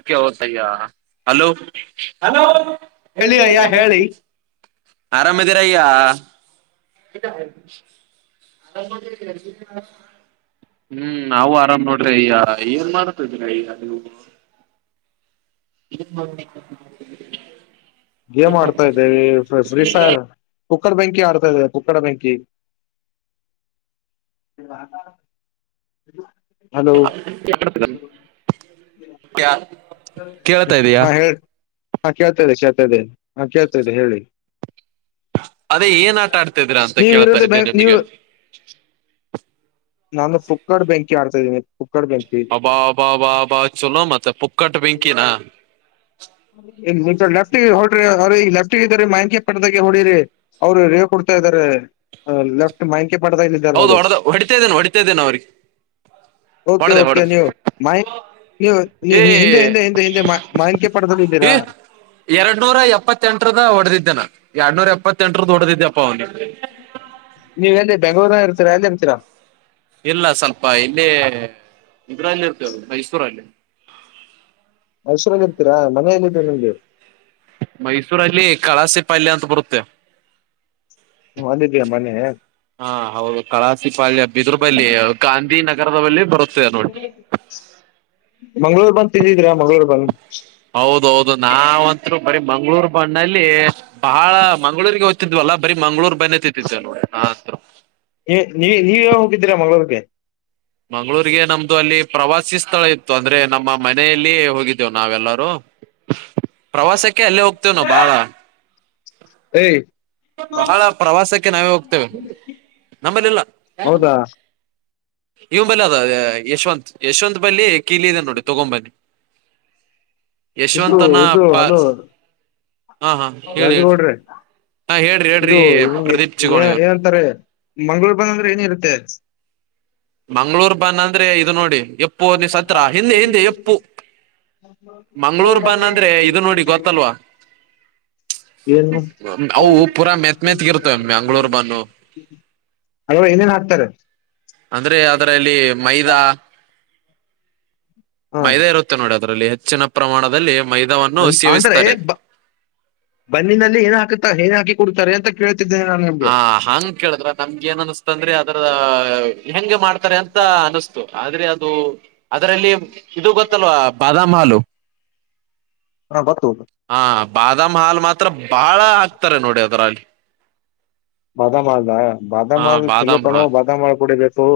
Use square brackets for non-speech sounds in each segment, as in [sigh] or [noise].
ಅ ಹತಯ್ಯ ಹಲೋ ಹೇಳಿ ಅಯ್ಯ ಹೇಳಿ ಆರಾಮ್ದೀರಾ ಅಯ್ಯ ಇ ಹ್ಮ್ ನಾವು ಆರಾಮ್ ನೋಡ್ರಿ ಈ ಏನ್ ಮಾಡತ ಇದೀರ ಈಗ ನೀವು ಹ್ಮ ಗೇಮ್ ಆಡ್ತಾ ಇದ್ದವಿ ಫ್ರೀ ಫೈರ್ ಕುಕ್ಕಡ್ ಬೆಂಕಿ ಆಡ್ತಾ ಇದೇವೆ ಕುಕ್ಕಡ ಬೆಂಕಿ ಹಲೋ ಮಾಡ ಹಾ ಹೇಳ ಹಾ ಕೇಳ್ತದೆ ಚೇಳ್ತದೆೇ ಹಾ ಕೇಳ್ತದೆ ಹೇಳಿ ಅದೇ ಏನ್ ಆಟ ಆಡ್ತಿದ್ರ ಅಂತ ನೀ ಕೇಳ್ತಾ ವಿರುೋ್ಧ ಇದ್ದೆ ನೀವು ನಿಮಗೆ ನಾನು ಪುಕ್ಕಡ್ ಬೆಂಕಿ ಆಡ್ತಾ ಇದೀನಿ ಪುಕ್ಕಡ್ ಬೆಂಕಿ ಬ ಬ ಬ ಬ ಚಲೋ ಮತ್ತೆ ಪುಕ್ಕಟ್ ಪಿಂಕಿಿನ ಇ ಲೆಫ್ಟಗೆ ಹೊಡ್ರಿ ಅವ್ರರಿ ಈ ಲೆಫ್ಟ್ಗೆ ಇದ್ರ ಮ್ಯಾನ್ಕಿ ಪಟ್ಟದಾಗೆ ಹೊೋಡಿರಿ ಅವರು ಹೇ ಕೊಡ್ತಾ ಇದ್ದಾರೆ ಲೆಫ್ಟ್ ಮಕೆ ಪಡದಾ ಇಲ್ಲಾರೆ ಹೌದು ನೋಡು ಹೊಡೆದ ಹೊಡಿತಾ ಇದ್ದೇನೆ ಹೊಡಿತಾ ಇದ್ದೇನೆ ಅವ್ರಿಗೆ ಓಕೆ ಹೊಡ್ದ ಓಕೆ ಹೊಡ್ದ ನೀವು ನೀವು ಹಿಂದೆ ಹಿಂದೆ ಹಿಂದೆ ಹಿಂದೆ ಮಾಕ ಪಡ ಹ ಎರಡ್ ನೂರ ಎಪ್ಪತ್ತ ಎಂಟರದ ಹೊಡೆದಿದ್ದನ ಎರಡ್ನೂರ ಎಪ್ಪತ್ತೆಂಟರದ ಹೊಡೆಡದಿದ್ದಪ್ಪ ಅವನು ನೀವ ಎಲ್ಲಿ ಬೆಂಗಳೂರನ ಇರ್ತರಾ ಎಲ್ಲಿ ಇರ್ತೀರಾ ಇಲ್ಲ ಸ್ವಲ್ಪ ಇಲ್ಲಿ ಇದರಲ್ಲಿ ಇರ್ತೇವೆ ಮೈಸೂರಲ್ಲಿ ಮೈಸೂರು ಅಲ್ಲಿ ಇರ್ತೀರಾ ಮನೆಯಲ್ಲ್ರ ನಿಮ್ಗೆ ಮೈಸೂರಲ್ಲಿ ಕಳಸಿ ಪಲ್ಯ ಅಂತ ಬರುತ್ತೆ ಒಂದಿದೆಯ ಮನೆ ಹಾ ಹೌದು ಕಳಾಸಿ ಪಾಳ್ಯ ಹಬ್ಬ ಇದ್ರ ಬಲ್ಲಿಿ ಗಾಂಧಿ ನಗರದಲೀ ಬರುತ್ತೇದೆ ನೋಡಿ ಮಂಗ್ಳೂರ್ ಬಂದ ತಿದ್ದಿದ್ರಾ ಮಂಗಗಳೂರ್ ಬಂದ ಹೌದೌದು ನಾವಂತರು ಬರೀ ಮಂಗ್ಳೂರ್ ಬಣ್ಣಲ್ಲಿ ಬಹಳ ಮಂಗಗಳೂರಿಗೆ ಹದ್ತಿದ್ವಲ್ಲ ಬರಿೀ ಮಂಗಗಳೂರ್ ಬನ್ನೇ ತತ್ತಿದ್ವ ನೋ. ನೀ ನೀ ನೀವೇ ಹೋಗಿದ್ದೀರಾ ಮಂಗಗಳಳೂರ್ಗೆ. ಮಂಗ್ಗಳೂರಿಗೆ ನಮ್ದು ಅಲ್ಲಿ ಪ್ರವಾಸಿ ಸ್ಥಳ ಇತ್ತು ಅಂದ್ರೆ ನಮ್ಮ ಮನೆಯಲ್ಲಿ ಹೋಗಿದ್ದೇವು ನಾವೆಲ್ಲಾರೂ. ಪ್ರವಾಸಕ್ಕೆ ಅಲ್ಲೇ ಹೋಗ್ತೇವ ನಾ ಬಾಳ. ಏ. ಬಹಳ ಪ್ರವಾಸಕ್ಕೆ ನಾವೇ ಹೋಗ್ತೇವೆ ನಮ್ಮಲ್ಲಿಲ್ಲ. ಹೌದಾ ಇವ್ನ ಬಲ್ಲಿ ಅದ ಯಶವಂತತ್ ಯಶವಂತ್ ಬಲ್ಲಿ ಕೀಲಿ ಇದೆ ನೋಡಿ ತಗೊಂಬನ್ನಿ. ಸಿದು ಯಶವಂತನ ಇದು ಹಲೋ ಪಾರ್ಕ್ ಹಾ ಹಾ ಹೇಳಿ ಹೇಳಿ ರಾಜಗೌಡ್ರೆ. ಹಾ ಹೇಳ್ರಿ ಹೇಳ್ರಿ ಇದುಗೆ ಪ್ರದೀಪ್ ಚಿಗೋಣಿ ಅವ್ರು ಏನಂತಾರೆ ಮಂಗಗಳೂರು ಬಂದ ಅಂದ್ರೆ ಏನಿರುತ್ತೆ. ಮಂಗ್ಳೂರ್ ಬನ್ನ ಅಂದ್ರೆ ಇದು ನೋಡಿ ಎಪ್ಪು ನೀ ಸತ್ರ ಹಿಂದೆ ಹಿಂದೆ ಎಪ್ಪು. ಮಂಗ್ಳೂರ್ ಬನ್ ಅಂದ್ರೆ ಇದು ನೋಡಿ ಗೊತ್ತಲ್ವಾ [inaudible] ಏನು [inaudible] ಅವು ಪೂರಾ ಮೆತ್ ಮೆತ್ಗ ಇರ್ತವೆ ಮಂಗ್ಳೂರ್ ಬನ್ನು ಅದರೊಳಗೆ ಏನೇನ್ ಹಾಕ್ತಾರೆ. ಅಂದ್ರೆ ಅದ್ರಲ್ಲಿ ಮೈದಾ. ಹ ಮೈದಾ ಇರುತ್ತೆ ನೋಡಿ ಅದ್ರಲ್ಲಿ ಹೆಚ್ಚಿನ ಪ್ರಮಾಣದಲ್ಲಿ ಮೈದಾವನ್ನು ಅಂದ್ರೆ ಸೇವಿಸ್ತಾರೆ. ಬನ್ನಿನಲ್ಲಿ ಏನ್ ಹಾಕ್ತಾರೆ ಏನ್ ಹಾಕಿ ಕೊಡ್ತಾರೆ ಅಂತ. ಕೇಳ್ತಿದ್ದೇನೆ ನಾನು. ನಿಮ್ಗೆ ಹ ಹಂಗ್ ಕೇಳಿದ್ರ ನಮ್ಗೆ ಏನ್ ಅನಸ್್ತ ಅಂದ್ರಿ ಅದ್ರ ಹೆಂಗೆ ಮಾಡ್ತಾರೆ ಅಂತ ಅನ್ಸ್ತ. ಆದ್ರೆ ಅದು ಅದರಲ್ಲಿ ಇದು ಗೊತ್ತಲ್ವಾ ಬಾದಾಮ್ ಹಾಲು. ಹ ಗೊತ್ತು. ಹಾ ಬಾದಾಮ್ ಹಾಲ್ ಮಾತ್ರ ಬಾಳ ಆಗ್ತಾರೆ ನೋಡಿ ಅದರ ಅಲ್ಲಿ. ಬಾದಾಮಲ್ದ ಹಾ ಬಾದಾಮಲ್ ಚಲೋ ಬಾದಾಮ್ ಕಣವು ಹಾಲ್ ಬಾದಾಮಲ್ ಕುೂಡಿಬೇಕೇಕು.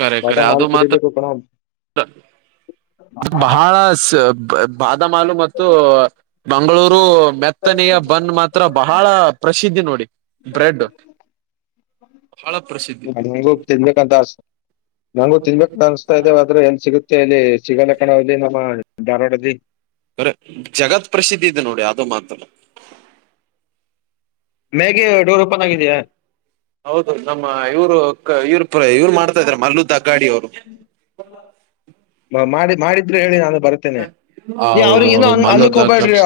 ಕರೆ ಕರೆ ಅದು ಮಾತ್ರ ಬಹಳ. ಬಾದಾಮಹಾಲು ಮತ್ತು. ಮಂಗಳೂರು ಮೆತ್ತನೆಯ ಬನ್ ಮಾತ್ರ ಬಹಳ ಪ್ರಸಿದ್ಧಿ ನೋಡಿ. ಬ್ರೆಡ್ ಬಹಳ ಪ್ರಸಿದ್ಧಿ. ಂತ ನಂಗು ತಿನ್ಬೇಕ ಅನ್ಸ್ತಾ ಇದ್ದೇವ ಆದ್ರೆ ಎಲ್ಲಿ ಸಿಗುತ್ತೆ ಇಲ್ಲಿ ಸಿಗಲ್ಲ ಕಣಾವಲ್ಲಿ ನಮ್ಮ. ಧಾರವಾಡ ಜಿ ಕರೆ ಜಗತ್ ಪ್ರಸಿದ್ಧಿ ಇದೆ ನೋಡಿ ಅದು ಮಾತ್ರ. ಮ್ಯಾಗಗೆ ಡೋರ್ ಓಪನ್ ಆಗಿದೆಯಾ. ಹೌದು ನಮ್ಮ ಇವ್ರು ಇವ್ರ ಇವ್ರು ಮಾಡ್ತಾ ಇದಾರೆ ಮಲ್ಲು ದಗಾಡಿ ಅವ್ರು. ಮಾಡಿ ಮಾಡಿದ್ರೆ ಹೇಳಿ ನಾನು ಬರ್. ತಿನಿ ನೀ ಹೌದು ಅವ್ರ ಏನೋ ಹೌದು ಮಲ್ಲು ಅಲ್ಲಕ್ ಹೋಗಬ್ಯಾಡ್ರಿ ದಗ್ಗಾಡಿ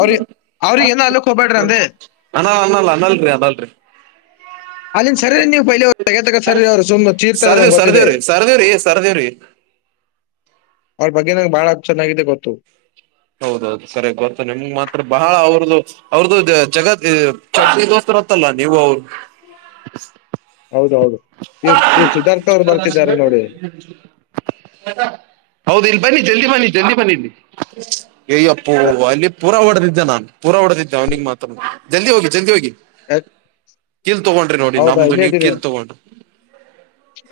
ಅವ್ರಿಗ ಅವ್ರಿಗ ಏನೋ ಅನಲಕ್ ಹೋಗಬ್ಯಾಡ್ರಿ ಅಂದೆ. ಅಣ್ಣಾ ಅನ್ನಲ್ಲ ಅನ್ನಲ್ರಿ ಅನಲ್ರೀ. ಅಲ್ಲಿಂದ ಸರೀ ನೀವು ಪೈಲೆ ಅವ ತಗತಗ ಸರರಿ ಅವರು ಸುಮ್ ಚೀರ್ತಾರೆ ನನಗೆ ಗೊತ್ತಿದೆ. ಸರ್ದೀವ್ರಿ ಸರ್ದೀವ್ರಿ. ಅವ್ರ ಬಗ್ಗೆ ನಂಗೆ ಬಾಳ ಚೆನ್ನಾಗಿದೆ ಗೊತ್ತು. ಹೌದೌದು ಸರಿ ಗೊತ್ತು ನಿಮ್ ಮಾತ್ರ ಬಹಳ ಅವ್ರದ್ದು. ಅವ್ರದ್ದು ಜಗತ್ ಚಡ್ಡಿ ದೋಸ್ತರ ಅತ್ತಲ್ಲ ನೀವು ಅವರು. ಹೌದ ಹೌದು ನಿಮ್ ಚಿಕ್ಕಪ್ಪನವರು ಅವ್ರು ಬರ್ತಿದ್ದಾರೆ ನೋಡಿ. ಸಂಜ [inaudible] ಹೌದ ಇಲ್ಲಿ ಬನ್ನಿ ಜಲ್ದಿ ಬನ್ನಿ ಜಲ್ದಿ ಬನ್ನಿ. ಅಯ್ಯಪ್ಪ ಅಲ್ಲಿ ಪೂರಾ ಹೊಡದಿದ್ದೆ ನಾನ್ ಪೂರಾ ಹೊಡದಿದ್ದೆ ಅವನಿಿಗೆ ಮಾತ್ರ ಜಲ್ದಿ ಹೋಗಿ ಜಲ್ದಿ ಹೋಗಿ. ಯಾಕ್- ಕೀಲ್ ತಗೊಂಡ್ರಿ ನೋಡಿ ನಮ್ದು ನೀವ್ ಕೀಲ್ ತಗೊಂಡ್ರಿ.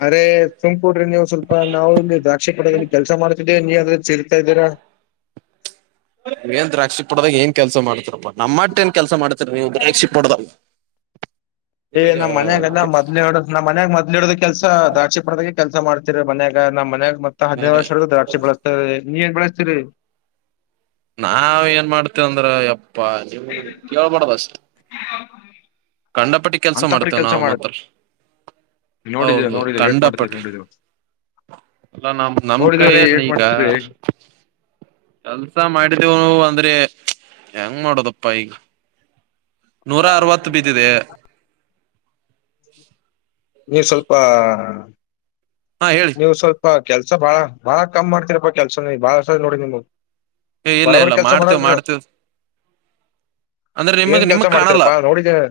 ಅರೆೇ ಸುಮಕೂ್ರಿ ನೀವು ಸ್ವಲ್ಪ ನಾವು ಇಲ್ಲಿ ದ್ರಾಕ್ಷಿ ಪಡೆ ಕೆಲ್ಸ ಮಾಡ. ನೀ ಅದ್ರೆ ಚಲ್ತಾ ಇದೀರಾ? ಏನ್ ದ್ರಾಕ್ಷಿ ಪಡದಾಗ ಏನ್ ಕೆಲ್ಸ ಮಾಡತರಪ್ಪಾ ನಮ್ಮ ಮಟ್ಟ ಏನ್ ಕೆಲಸ ಮಾಡ ರುದ್ರಾಕ್ಷಿ ಪಡೆದ ಎ ನಮ್ ಮನ್ಯಾಗಲ್ಲ ಮೊದಲಿ ಇಡೋನ ಮನ್ಯಾಗ ಮದ್ಲ ಇಡೋ ಕೆಲ್ಸ ದ್ರಾಕ್ಷಿ ಪಡದೆ ಕೆಲಸ ಮಾಡ್ತಿರಿ ಮನ್ಯಾಗ ನಮ್ಮ ಮನ್ಯಾಗ ಮತ್ತ ಹದಿನೈದು ವರ್ಷವರ್ಗ ದಾಕ್ಷಿ ಬೆಳಸ್ತರಿ ನೀ ಏನು ಬೆಳಸ್ತೀರಿ ನಾವ ಏನ್ ಮಾಡ್ತೇವಂದ್ರ ಯಪ್ಪಾ ಕೇಳಬಾರದು ಅಷ್ಟೇ ಹಾ ಹ [inaudible] ಕಂಡಪಟ್ಟಿ ಕೆಲ್ಸ ಮಾಡ್ತೇವ ನಾವು ಮಾತ್ರ. ನೋಡಿದೇವೆ ಹೌದು ನೋಡಿದೇವೆ ಏಟ್ ಮಾಡ್ತೀರಿ ಖಂಡಪಟ್ಟ ನೋಡಿದೇವೆ ಅಲ್ಲ ನಮ್ ನಮ ನೋಡಿದೇವ್ರೀ ಕಡೆಯೇನ್ ಏಟ್ ಈಗ ಮಾಡ್ತೀರಿ ಕೆಲ್ಸ ಮಾಡಿದ್ದೇವು ಅಂದ್ರೆ ಹೆಂಗ್ ಮಾಡೋದಪ್ಪಾ ಈಗ ನೂರ ಅರವತ್ತು ಬಿದ್ದಿದೆ. ನೀ ಸ್ವಲ್ಪ ಹಾ ಹೇಳಿ. ನೀವು ಸ್ವಲ್ಪ ಕೆಲ್ಸ ಬಾಳ ಬಾಳ ಕಮ್ ಮಾಡ್ತೀರಪ್ಪಾ ಕೆಲ್ಸ ಬಾಳಸ ನೋಡಿ ನಿಮ್ವು ಏ ಇಲ್ಲ ಬಡಾ ಬಡಾ ಇಲ್ಲ ಕೆಲಸ ಮಾಡಲ್ ಮಾಡ್ತೇವ್ ರೀ ನಾವು ಮಾಡ್ತೇವ್ ಅಂದ್ರೆ ಏನ್ ನಿಮಗ್ ಕೆಲ್ಸ ನಿಮಗ್ ಕಾಣಲ್ಲ ಮಾಡ್ತೀರಪ್ಪಾ ನೋಡಿದ್ದೇನೆ.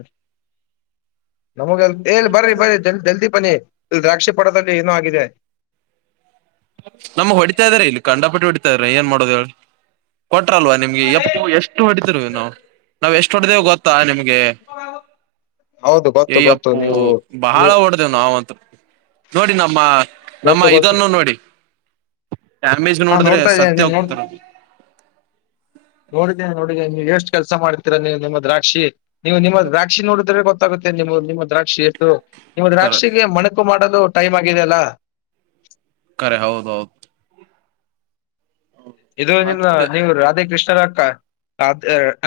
ನಮಗ ಎ ಬರಿ ಬರೀ ಜಲ್ ಜಲ್ದಿ ಪನ್ನಿ ದ್ರಾಕ್ಷಿ ಪಡದಲ್ಲಿ ಏನೂ ಆಗಿದೆ ನಮ್ಗೆ ಹೊಡಿತಾ ಇದ್ರ ಇಲ್ಲಿ ಕಂಡಪಟ್ಟು ಹೊಡಿತಾ ಇದ್ರ ಏನ್ ಮಾಡೋದುಹೇಳಿ ಕೊಟ್ರಲ್ವಾ ನಿಮ್ಗೆ ಎ ಎಷ್ಟು ಹೊಟ್ಟಿದರು ನಾವು ನಾವ್ ಎಷ್ಟು ಹೊಡೆದೇವು ಗೊತ್ತಾ ನಿಮ್ಗೆ ಹೌದು ಹೇ ಗೊತ್ತು ಗೊತ್ತು ಅಪ್ಪು ನೀವು ಬಹಳ ಒಡ್ ನವುಂತ ನೋಡಿ ನಮ್ಮ ನಮ್ಮ ಗೊತ್ತು ಗೊತ್ತು ಇದನ್ನು ನೋಡಿ ಡ್ಯಾಮೇಜ್ ಹಾ ನೋಡಿದ್ರೆ ನೋಡ್ತಾ ಇದ್ದೇನೆ ಸತ್ಯ ನೀನ್ ನೋಡ್ ಹೋಗ್ತಾರ ನೋಡಿದೇನೆ ನೋಡಿದಿನಿ ನೀವು್ಎಷ್ಟು ಕೆಲಸ ಮಾಡ್ತೀರಾ ನೀವು ನಿಮ್ಮ ದ್ರಾಕ್ಷಿ ನೀವು ನಿಮ್ಮ ದ್ರಾಕ್ಷಿ ನೋಡಿದ್ರೆ ಗೊತ್ತ ಗೊತ್ತಾಗುತ್ತೆ ನಿ ನಿಮ್ಮ ದ್ರಾಕ್ಷಿ ಎಷ್ಟು ನಿಮ್ಮ ಕರೆ ದ್ರಾಕ್ಷಿಗೆ ಮಣಕು ಮಾಡಲು ಟೈಮ್ ಆಗಿದೆ ಅಲ್ಲ ಕರೆ ಹೌದೌದು ಇದು ನಿಮ್ದು ಮತ್ತೆ ನೀವು ರಾಧ ಕೃಷ್ಣರ ಅಕ್ಕ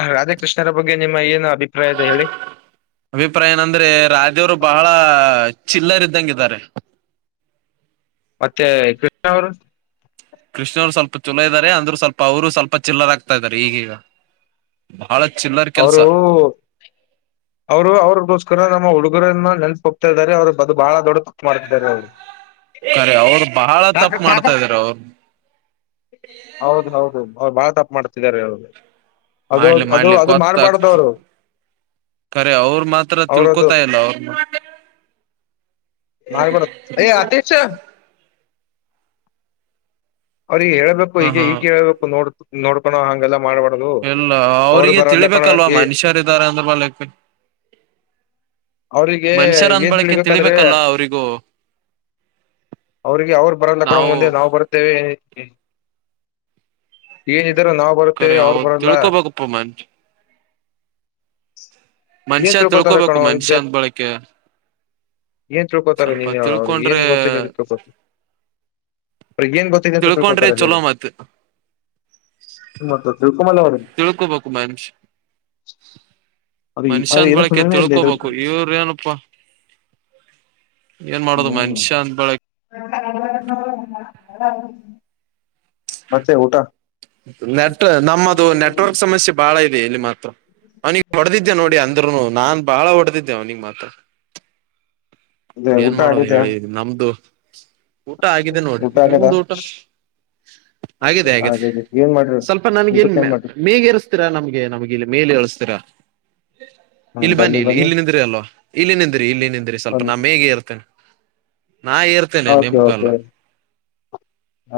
ಅ ರಾಧಾಕೃಷ್ಣರ ಬಗ್ಗೆ ನಿಮ್ಮ ಏನು ಅಭಿಪ್ರಾಯದೆ ಹೇಳಿ? ಅಭಿಪ್ರಾಯ ಏನಂದ್ರೆ ರಾಧೇವರು ಬಹಳ ಚಿಲ್ಲರ್ ಇದ್ದಂಗಿದ್ದಾರೆ ಮತ್ತೆ ಕೃಷ್ಣ ಅವ್ರು ಕೃಷ್ಣ ಅವ್ರು ಸ್ವಲ್ಪ ಚಲೋ ಇದಾರೆ ಅಂದ್ರರು ಸ್ವಲ್ಪ ಅವರು ಸ್ವಲ್ಪ ಚಿಲ್ಲರಾಗಗ್ತಾ ಇದಾರೆ ಈಗೀಗ ಬಹಳ ಚಿಲ್ಲರ್ ಕೆಲ್ಸ. ಅವ್ರು ಅವ್ರಗೋಸ್ಕರ ನಮ್ಮ ಹುಡುಗರನ್ನ ನೆನಪ ಹೋಗ್ತಾ ಇದಾರೆ ಅವರು ಬದು ಬಾಳ ದೊಡ್ಡ ತಪ್ಪು ಮಾಡ್ ಇದಿದ್ದಾರೆ ಅವರು ಕರಿ ಅವರು ಬಹಳ ತಪ್ಪು ಮಾಡ್ತಾ ಅವರು ಇದಾರೆ ಅವರು ಹೌದು ಹೌದು ಅವರು ಬಾಳ ತಪ್ಪ ಮಾಡ್ತಿದ್ದಾರೆ ಅವರು ಅದು ಅದು ಅದು ಮಾಡ್ಬಾರ್ದವ್ರು. ಕರೆ ಅವರು ಮಾತ್ರ ಅವ್ರದ್ದು ತಿಳ್ಕೋತಾ ಇಲ್ಲ ಅವ್ರನು ಮಾರಗಡ ಏ ಆತಿಶ್ [unintelligible] ಅವ್ರಿಗೆ ಹೇಳ್ಬೇಕು ಹ ಈಗ ಹಾ ಈಗ ಹೇಳ್ಬೇಕು ನೋಡ್ ನೋಡ್ಕೋ ಹಂಗೆಲ್ಲ ಮಾಡಬ ಎಲ್ಲ ಅವ್ರಿಗೆ ತಿಳಿಬೇಕಲ್ವಾ ಈ ಮನುಷ್ಯರ್ ಇದಾರೆ ಅಂದ್ರ ಬಲ್ಕ್ ಅವ್ರಿಗೆ ಏನ್ ತಿಳಬೇಕಾದ್ರೆ. ತಿಳಿಬೇಕಲ್ಲ ಅವ್ರಿಗೂ ಅವರಿಗೆ ಅವ್ರು ಬರಲ್ಲ ಕೊಡೋ ಮುಂದೆ ನಾವು ಬರುತ್ತೇವೆ ಏನಿದ್ದರೂ ನಾವ್ ಬರುತ್ತೇ ಖರೆ ಅವರು ಹೌದ್ ಬರಲ್ಲ ತಿಳ್ಕೊಬೇಕಪ್ಪ ಮನ್ ಏನ್ ಮನುಷ್ಯ ತ ಪತಾರೆಕ್ಕಣ ತಿಳ್ಕೋಬೇಕು ಮನುಷ್ಯ [unintelligible] ಅಂದ ಬಳಕೆ ಏನ್ ತಳ್ಕೋತಾರೆ ಸ್ವಲ್ಪ ನೀನ್ ಹೇಳ ಅವ್ರಿಗೆ ಏನ್ ತಿಳ್ಕೊಂಡ್ರೆ ಗೊತ್ತಿಲ್ಲ ಅಂತ ತೊಳ್ಕೋತ ಅವ್ರಗೇನ್ ಗೊತ್ತಿದೆ ಅಂತ ತಿಳ್ಕೊಂಡ್ರೆ ತಳ್ಕೋತಾರ ಚಲೋ ಹೇಳು ಮತ್ ಮತ್ತ ತಿಳ್ಕುಮಾನವಾ ತಿಳ್ಕುಬೇಕಕು ಮಂಚ್ ಅದು ಅದು ಮನ್ಷ್ಯನ್ ಇದಕ್ ಬಳಕೆ ಹುನೇ ಇಲ್ಲ ಇದ್ರ ತಿಳ್ಕೋಬೇಕು ಇವ್ರ ಏನಪ್ಪಾ ಏನ್ ಮಾಡೋದು ಮನುಷ್ಯ ಅಂದ ಬಳಕೆ ಬ ಮತ್ತೆ ಊಟಾ ನೆಟ್ ನಮ್ಮದು ನೆಟ್ವರ್ಕ್ ಸಮಸ್ಯೆ ಬಾಳ ಇದೆ ಇಲ್ಲಿ ಮಾತ್ರ ಅವನಿಿಗೆ ಹೊಡೆದಿದ್ದೆ ನೋಡಿ ಅಂದ್ರುನು ನಾನ್ ಬಾಳ ಹೊಡೆದಿದ್ದೆ ಅವ್ನಿಿಗೆ ಮಾತ್ರ ಅದೇ ಏನ್ ಊಟ ಮಾಡೋದು ಆಗಿದೆ ಹೇಳಿ ನಮ್ದು ಊಟ ಆಗಿದೆ ಊಟ ನೋಡಿ್ರ ಆಗದ ನಿಮ್ದ ಊಟ ಹಾಗದೆ ಹಾಗೇಿದೆ ಹಾಗಾಗಿ ಏನ್ ಮಾಡ್ರಿ ಸ್ವಲ್ಪ ನನ್ಗನ್ ಊಟಕ್ಕೆ ಏನ್ ಮಾಡ್ರಿ ಮೇಗರ್ ೀರಾ ನಮ್ಗೆ ನಮ್ಗೆ ಇಲ್ಲಿ ಮೇಲೆ ಎಳಸ್ತೀರಾ ಇಲ್ಲಿ ಬನ್ನಿ ಇಲ್ಲಿ ಇಲ್ಲಿ ನಿಂದ್ರಿ ಅಲ್ೋ ಇಲ್ಲಿ ನಿಂದ್ರಿ ಇಲ್ಲಿ ನಿಂದ್ರಿ ಸ್ವಲ್ಪ ಬನ್ನಿ. ಇರ್ತೇನೆ ನಾ ಇರ್ ೇ ಓಕೆ ನಿಮಗಲ್ಲ ಓಕೆ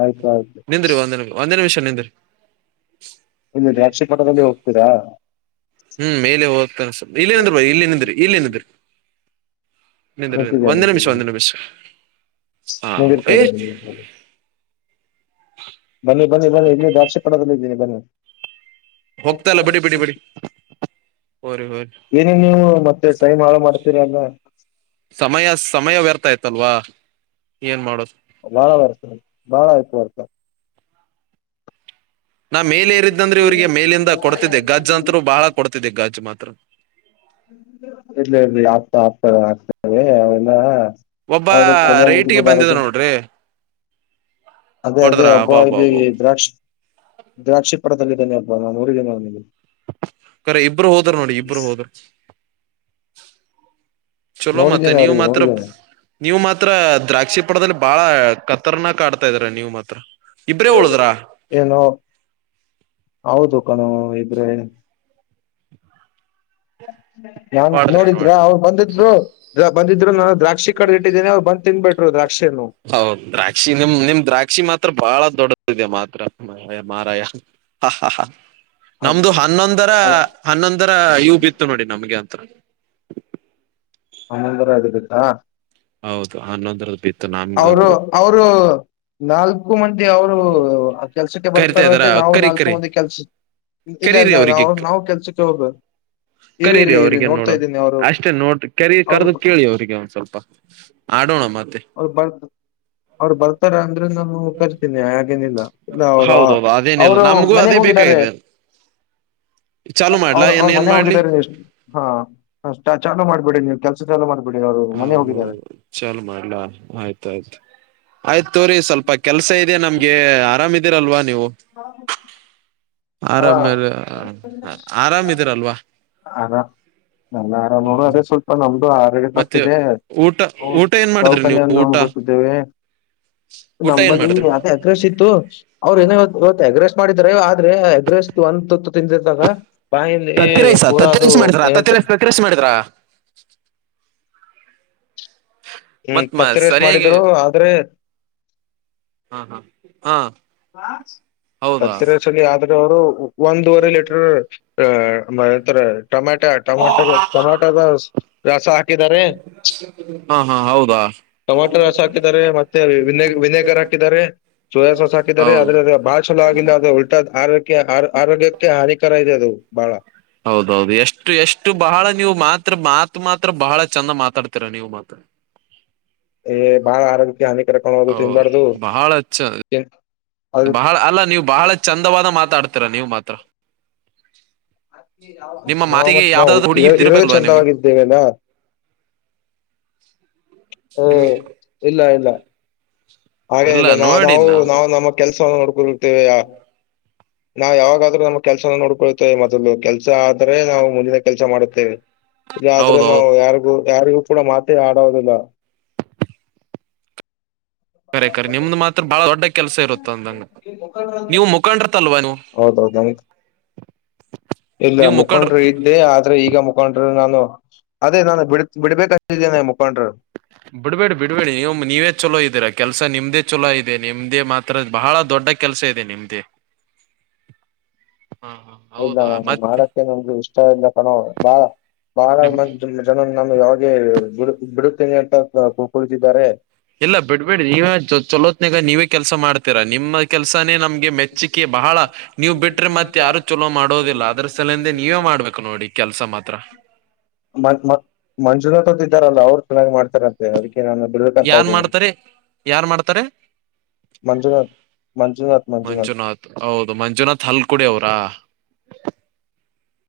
ಆಯ್ತು ಆಯ್ತು ನಿಂದ್ರಿ ಒಂದೇ ನಿಮ ಒಂದೇ ನಿಮಿಷ ನಿಂದ್ರಿ ಇನ್ನ ರಕ್ಷಿಪಟದಲ್ಲಿ ಹೋಗ್ತೀರಾ ಹ್ಮ್ ಮೇಲೆ ಹೋಗದ್ತ ಇಲ್ಲಿಏನಿದ್ರ ಬ ಇಲ್ಲಿನಿದ್ರಿ ಇಲ್ಲಿಏನಿದ್ರಿ ನಿ ನಿ ನಿಂತಿದೆ ಒಂದು ನಿಮಿಷ ನಿಂತಿದೆ ಒಂದು ನಿಮಿಷ ಹ ಏ ನಿಂದಿರ್ತಾರೆ ಬನ್ನಿ ಬನ್ನಿ ಬನ್ನಿ ಇಲ್ಲಿ ದಾಕ್ಷಿ ಪಣದಲ್ಲಿ ಇದ್ದನಿ ಬನ್ನಿ ಹೋಗ್ತಲ್ಲ ಬಿಡಿ ಬಿಡಿ ಬಿಡಿ ಹೋರಿ ಹೋರಿ ಏನೇ ನೀವು ಮತ್ತೆ ಸೈಮ್ ಹಾಳ ಮಾಡ್ತೀರ ಅಲ್ಲ ಸಮಯ ಸಮಯ ವ್ಯರ್ಥ ಆಯತಲ್ವಾ ಏನ್ ಮಾಡೋದು ಬಾಳ ವರ್ತ ಬಾಳ ಆಯ್ತು ಬರ್ತರ್ ನಾ ಮೇಲೆೇರಿದ್ದಂದ್ರೆ ಇವ್ರರಿಗೆ ಮೇಲಿಂದ ಕೊಡ್ತಿದ್ದೆ ಗಜ್ಜ ಅಂತರು ಬಹಳ ಕೊಡ್ತಿದ್ದೆ ಗಜ್ಜ್ ಮಾತ್ರ ಇರ್ಲ್ಲ ಇರ್ಲಿ ಆಗ್ತಾ ಆಗ್ತದೆ ಆಗ್ತದೆ ಅವೆಲ್ಲ ಒಬ್ಬ ಹೌದ ಕಲ್ಯಾಣ ರೈಟಿಗೆ ಬಂದಿದ ತಗೊಬಾರದು ನೋಡ್ರಿ ಅದೇ ಅದೇ ಹೊಡದ್ರ ಹಬ್ಬ ಅಬ್ಬಾ ಅಬ್ಬಾ ಅಬ್ಬಾ ಇದ್ದೀವಿ ದ್ರಾಕ್ಷಿ ದ್ರಾಕ್ಷಿಪರದದಲ್ಲಿ ಇದಿದ್ದೇೆ ಹಬ್ಬ ನಾೂರು ದಿನ ನನಗೆ [unintelligible] ಕರೆ ಇಬ್ರು ಹೋದರು ನೋಡಿ ಇಬ್ಬರು ಹೋದ್ರ ಚಲೋ ಮತ್ತೆ ನೋಡಿದ್ದೇನೆ ನೀವು ಅವರಿಗೆ ಮಾತ್ರ ನೋಡಿದ್ದೇನೆ ನೀವು್ ಮಾತ್ರ ದ್ರಾಕ್ಷಿ ಪಟದಲ್ಲಿ ಬಾಳ ಕತ್ತರ್ನ ಕಡ್ತಾ ಇದ್ರ ನೀವು್ ಮಾತ್ರ ಇಬ್ರೇ ಉಳದ್ರಾ ಏನೋ ಹೌದು ಕಣೋ ಇದ್ರೆ ಯನ್ ಮಾಡಿದ್ರಿ ನೋಡಿದ್ರ ನೋಡಿ ಅವ್ರು ಬಂದಿದ್ರು ಬಂದಿದ್ರು ನಾನು ದ್ರಾಕ್ಷಿ ಕಡೆ ಇಟ್ಟಿದ್ದೀೇನೆ ಅವರು ಬಂದ್ ತಿನ್ಬ ಬಿಟ್ರು ದ್ರಾಕ್ಷಿಯನ್ನು ಹೌದು ದ್ರಾಕ್ಷಿ ನಿಮ ನಿಮ್ ದ್ರಾಕ್ಷಿ ಮಾತ್ರ ಬಹಳ ದೊಡ್ಡದಿದೆ ಮಾತ್ರ ಮ ಮಾರಾಯ ಹಾ ಹಾ ಹಾ ನಮ್ದು ಹನ್ನೊಂದರ ಅದು ಹನ್ನೊಂದರ ಇವು ಬಿತ್ತು ನೋಡಿ ನಮ್ಗೆ ಅಂತ ಹಂದರ ಆಗಿರುತ್ತಾ ಹೌದು ಹನ್ನೊಂದ್ರದ ಬಿ ಅವರು ಅವರು ನಾಲ್ಕು ಮಂದಿ ಅವ್ರು ಆ ಕೆಲ್ಸಕ್ಕೆ ಕರಿತಾ ಇದಾರ ಬರ್ತಾರತ್ತೆ ನಾವು ಕರಿ ನಾಲ್ಕು ಕರಿ ಮಂದಿ ಕೆಲ್ಸ ಇಲ್ಲ ಕರೀರಿ ಇಲ್ಲ ನಾವು ನಾವವು ಕೆಲ್ಸಕ್ಕೆ ಹೋಗ್ಬೇಕು ಕರಿರಿ ಅವ್ರಿಗೆ ನೋಡೋ ಅಷ್ಟೇ ನೋಡ್ ಕರಿ ಅವರು ಕರೆದು ಕೇಳಿ ಅವ್ರಿಗೆ ಒಂದ್ ಸ್ವಲ್ಪ ಆಡೋಣ ಮತ್ತೆ ಬರ್ತ ಬರ್ ತ್ತರ ಅಂದ್ರೆ ನಾನು ಕರಿತೀನಿ ಹಾಗೇನಿಲ್ಲ ಇಲ್ಲ ಅವರು ಹೌದೌದು ಅದೇನಿಲ್ಲ ಅವರು ನಮಗೂ ಅದೇ ಮನೆಗ್ ಹೋಗಿದ್ದಾರೆ ಬೇಕಾಗಿದೆ [unintelligible] ಚಾಲು ಮಾಡ್ಲಾ ಅವ್ರ ಏನ್ ಅವ್ರ ಏನ್ ಮನೆ ಮಾಡ್ಲಿ ಹೋಗಿದ್ದಾರೆ ನೀವು ಹಾ ಚಾಲೂ ಮಾಡ್ಬೇಡಿ ನೀವು ಕೆಲ್ [unintelligible] ಮಾಡಬಿಡಿ ಅವರು ಮನೆ ಹೌದೌದು ಹೋಗಿದ್ದಾರೆ ಚಾಲು ಮಾಡ್ ಅಲ್ಲ ಆಯ್ತ್ ಆಯ್ತು ಆಯ್ತ್ ತೋರಿ ಸ್ವಲ್ಪ ಕೆಲ್ಸ ಇದೆ ನಮ್ಗೆ ಆರಾಮಿ ಇದಿರಲ್ವಾ ನೀವು? ಹಾ ಹ ಹಾ ಆರಾಮ [unintelligible] ಆರಾಮಿದೀರಲ್ವಾ ಅದಾ ನನ್ನ ಆರಾಮು ಅದೇ ಸ್ವಲ್ಪ ನಮ್ದು ಆ [unintelligible] ಮತ್ತೆ ತಪ್ಪಿದೆ ಊಟ ಊಟ [unintelligible] ಏನ್ ಮಾಡಿದ್ರಿ ನೀವು ದೌಖಾನಿಯನ್ನು ಊಟ ಹೊಗುತಿದ್ದೇವೆ. ಊಟ ಏನ್ ಮಾಡಿದ್ರಿ [unintelligible] ಅದೆ ಅಗ್ರೆಸ್ಟ ಇತ್ತು ಅವ್ರ [unintelligible] ಇವತ್ ಅಗ್ರೆಸ್ಟ ಮಾಡಿದ್ರ ಆದ್ರೆ ಅಗ್ರೆಸ್ಟ ಒಂದ್ ತುತ್ತು ತಿಂದಿದಾಗ ಬಾಯಲ್ಲಿ ಪೂರಾ ಅದು ಏನಂತರೆ? [unintelligible] ಮಾಡಿದ್ರಾ? ಹ್ಮ ಮತ್ ಮ ಪತ್ತ ರೇಸ್ ಸರಿಯಾಗಿ ಮಾಡಿದ್ರು ಆದ್ರೆ? ಹಾ ಹಾ ಹಾ ಹೌದಾ ಪತ್ತ ರೆಸಲಿ ಆದ್ರೆ ಅವರು ಒಂದೂವರೆ ಲೀಟರ್ [unintelligible] ಟಮ್ಯಾಟಾ ಟೊಮೊಟಗಳ್ ಟೊಮೊಟದ ರಸ ಹಾಕಿದಿದಾರೆ. ಹಾ ಹಾ ಹೌದಾ? ಟಮೊಟೊ ರಸ ಹಾಕಿದ್ದಾರೆ ಮತ್ತೆ ವಿನೇಗರ್ ಹಾಕಿದ್ದಾರೆ ಸೋಯ ಸಾಸ್ ಹಾಕ್ ದಾರೆ ಹೌದು ಆದ್ರೆ ಬಾಳ್ ಚಲೋ ಆಗಿಲ್ಲ ಅದು ಉಲ್ಟಾ ಆರೋಗ್ಯ ಆರೋಗ್ಯಕ್ಕೆ ಹಾನಿಕರ ಇದೆ ಅದು ಬಹಳ. ಹೌದೌದು ಎಷ್ಟು ಎಷ್ಟು ಬಹಳ ನೀವು ಮಾತ್ರ ಮಾತ್ ಮಾತ್ರ ಬಹಳ ಚಂದ ಮಾತಾಡ್ತೀರ ನೀವು ಮಾತ್ರ. ಏ ಬಾಳ ಆರೋಗ್ಯಕ್ಕೆ ಹಾನಿಕರ ಕಾಣೋದು ಹೌ ತಿನ್ಬಾರ್ದು ಬಹಳ ಚ ತಿನ್ ಅ ಬಹಳ ಅಲ್ಲ ನೀವ್ ಬಹಳ ಚಂದವಾದ ಮಾತಾಡ್ತೀರ ನೀವ್ ಮಾತ್ರ. ನಿಮ್ಮ ನಾವು ಮಾತಿಗೆ ಮತ್ ನಾವು ಯಾವ್ದಾದ್ರು ಇರೋದೇ ಹುಡುಗಿದ್ದಿರ್ಬೇಕಲ್ವಾ ನಿಮ್ಗೆ ಚಂದವಾಗಿದ್ದೇವೆಲ್ಲ. ಹ ನಿಮ್ಗೆ ಇಲ್ಲ ಇಲ್ಲ ಹಾಗೇ ಇಲ್ಲ ನಾ ನಾವು ನಾವು [unintelligible] ಕೆಲಸವನ್ನು [unintelligible] ನಾವ್ ಯಾವಾಗಾದ್ರೂ [unintelligible] ಕೆಲ್ಸವನ ನೋಡ್ಕೊಳ್ತೇವೆ ಮೊದಲು ಕೆಲ್ಸ ಆದ್ರೆ ನಾವು ಮುಂದಿನ ಕೆಲ್ಸ ಮಾಡುತ್ತೇವೆ. ಇಲ್ಲ ಆದ್ರೆ ನಾವು ಹೌದೌದು ಯಾರಿಗೂ ಯಾರಿಗೂ ಕೂಡ ಮಾತೆ ಆಡೋದಿಲ್ಲ. ಕರೆ ಕರೆ ನಿಮ್ದು ಮಾತ್ರ ಭಾಳ ದೊಡ್ಡ ಕೆಲಸ ಇರುತ್ತೆ ಅಂದಂಗ ನೀವು ಮುಖಂಡರತಲ್ವಾ ನೀವು? ಹೌದೌದಯತ್ ಇಲ್ಲ ನೀವು ಮುಖಂಡ್ರ ಮುಖಂಡ್ರಿ [unintelligible] ಆದ್ರೆ ಈಗ ಮುಖಂಡರು ನಾನು ಅದೇ ನಾನು ಬಿಡ್ ಬಿಡ್ಬೇಕಂತಿದ್ದೇನೆ ಮುಖಂಡರು. ಬಿಡ್ಬೇಡಿ ಬಿಡ್ಬೇಡಿ ನೀವು ನೀವೇ ಚಲೋ ಇದೀರಾ ಕೆಲ್ಸ ನಿಮ್ದೇ ಚಲೋ ಇದೆ ನಿಮ್ದೇ ಮಾತ್ [unintelligible] ಬಹಳ ದೊಡ್ಡ ಕೆಲಸ ಇದೆ ನಿಮ್ದೇ. ಹ ಹ ಹೌದಾ [unintelligible] ಮಾಡಕ್ಕೆ ನಿಮ್ಗೆ ಇಷ್ಟ ಇಲ್ಲ ತಾನೇ [unintelligible] [unintelligible] ನಾನು ಯಾವಾಗ ಬಿಡುತ್ ಬಿಡುತ್ತಿನಿ ಅಂತ ಕುಳಿತಿದ್ದಾರೆ. ಇಲ್ಲ ಬಿಡ್ಬೇಡಿ ನೀವ ಚಲೋತ್ನಾಗ ನೀವೇ ಕೆಲಸ ಮಾಡ್ತೀರಾ ನಿಮ್ಮ ಕೆಲ್ಸಾನೇ ನಮ್ಗೆ ಮೆಚ್ ಚ್ಚಿಕೆ ಬಹಳ. ನೀವ್ ಬಿಟ್ರೆ ಮತ್ ಯಾರು ಚಲೋ ಮಾಡೋದಿಲ್ಲ ಅದ್ರ ಸಲಿಂದೆ ನೀವೇ ಮಾಡ್ಬೇಕು ನೋಡಿ ಕೆಲ್ಸ ಮಾತ್ರ. [unintelligible] ಮಂಜುನಾಥ್ ಅಂತ ಇದಾರಲ್ಲ ಅವ್ರು ಚೆನ್ನಾಗಿ ಮಾಡ್ತಾರಂತೆ ಅದಕ್ಕೆ ನನ್ನ ಬಿಡ್ ಯಾರ್ ಮಾಡ್ತಾರೆ ಯಾರ್ ಮಾಡ್ತಾರೆ? ಮಂಜುನಾಥ್ ಮಂಜುನಾಥ್ ಮಂಜುನಾಥ್ ಹೌದು ಮಂಜುನಾಥ್ ಹಲ್ಕುಡಿ ಅವ್ರಾ?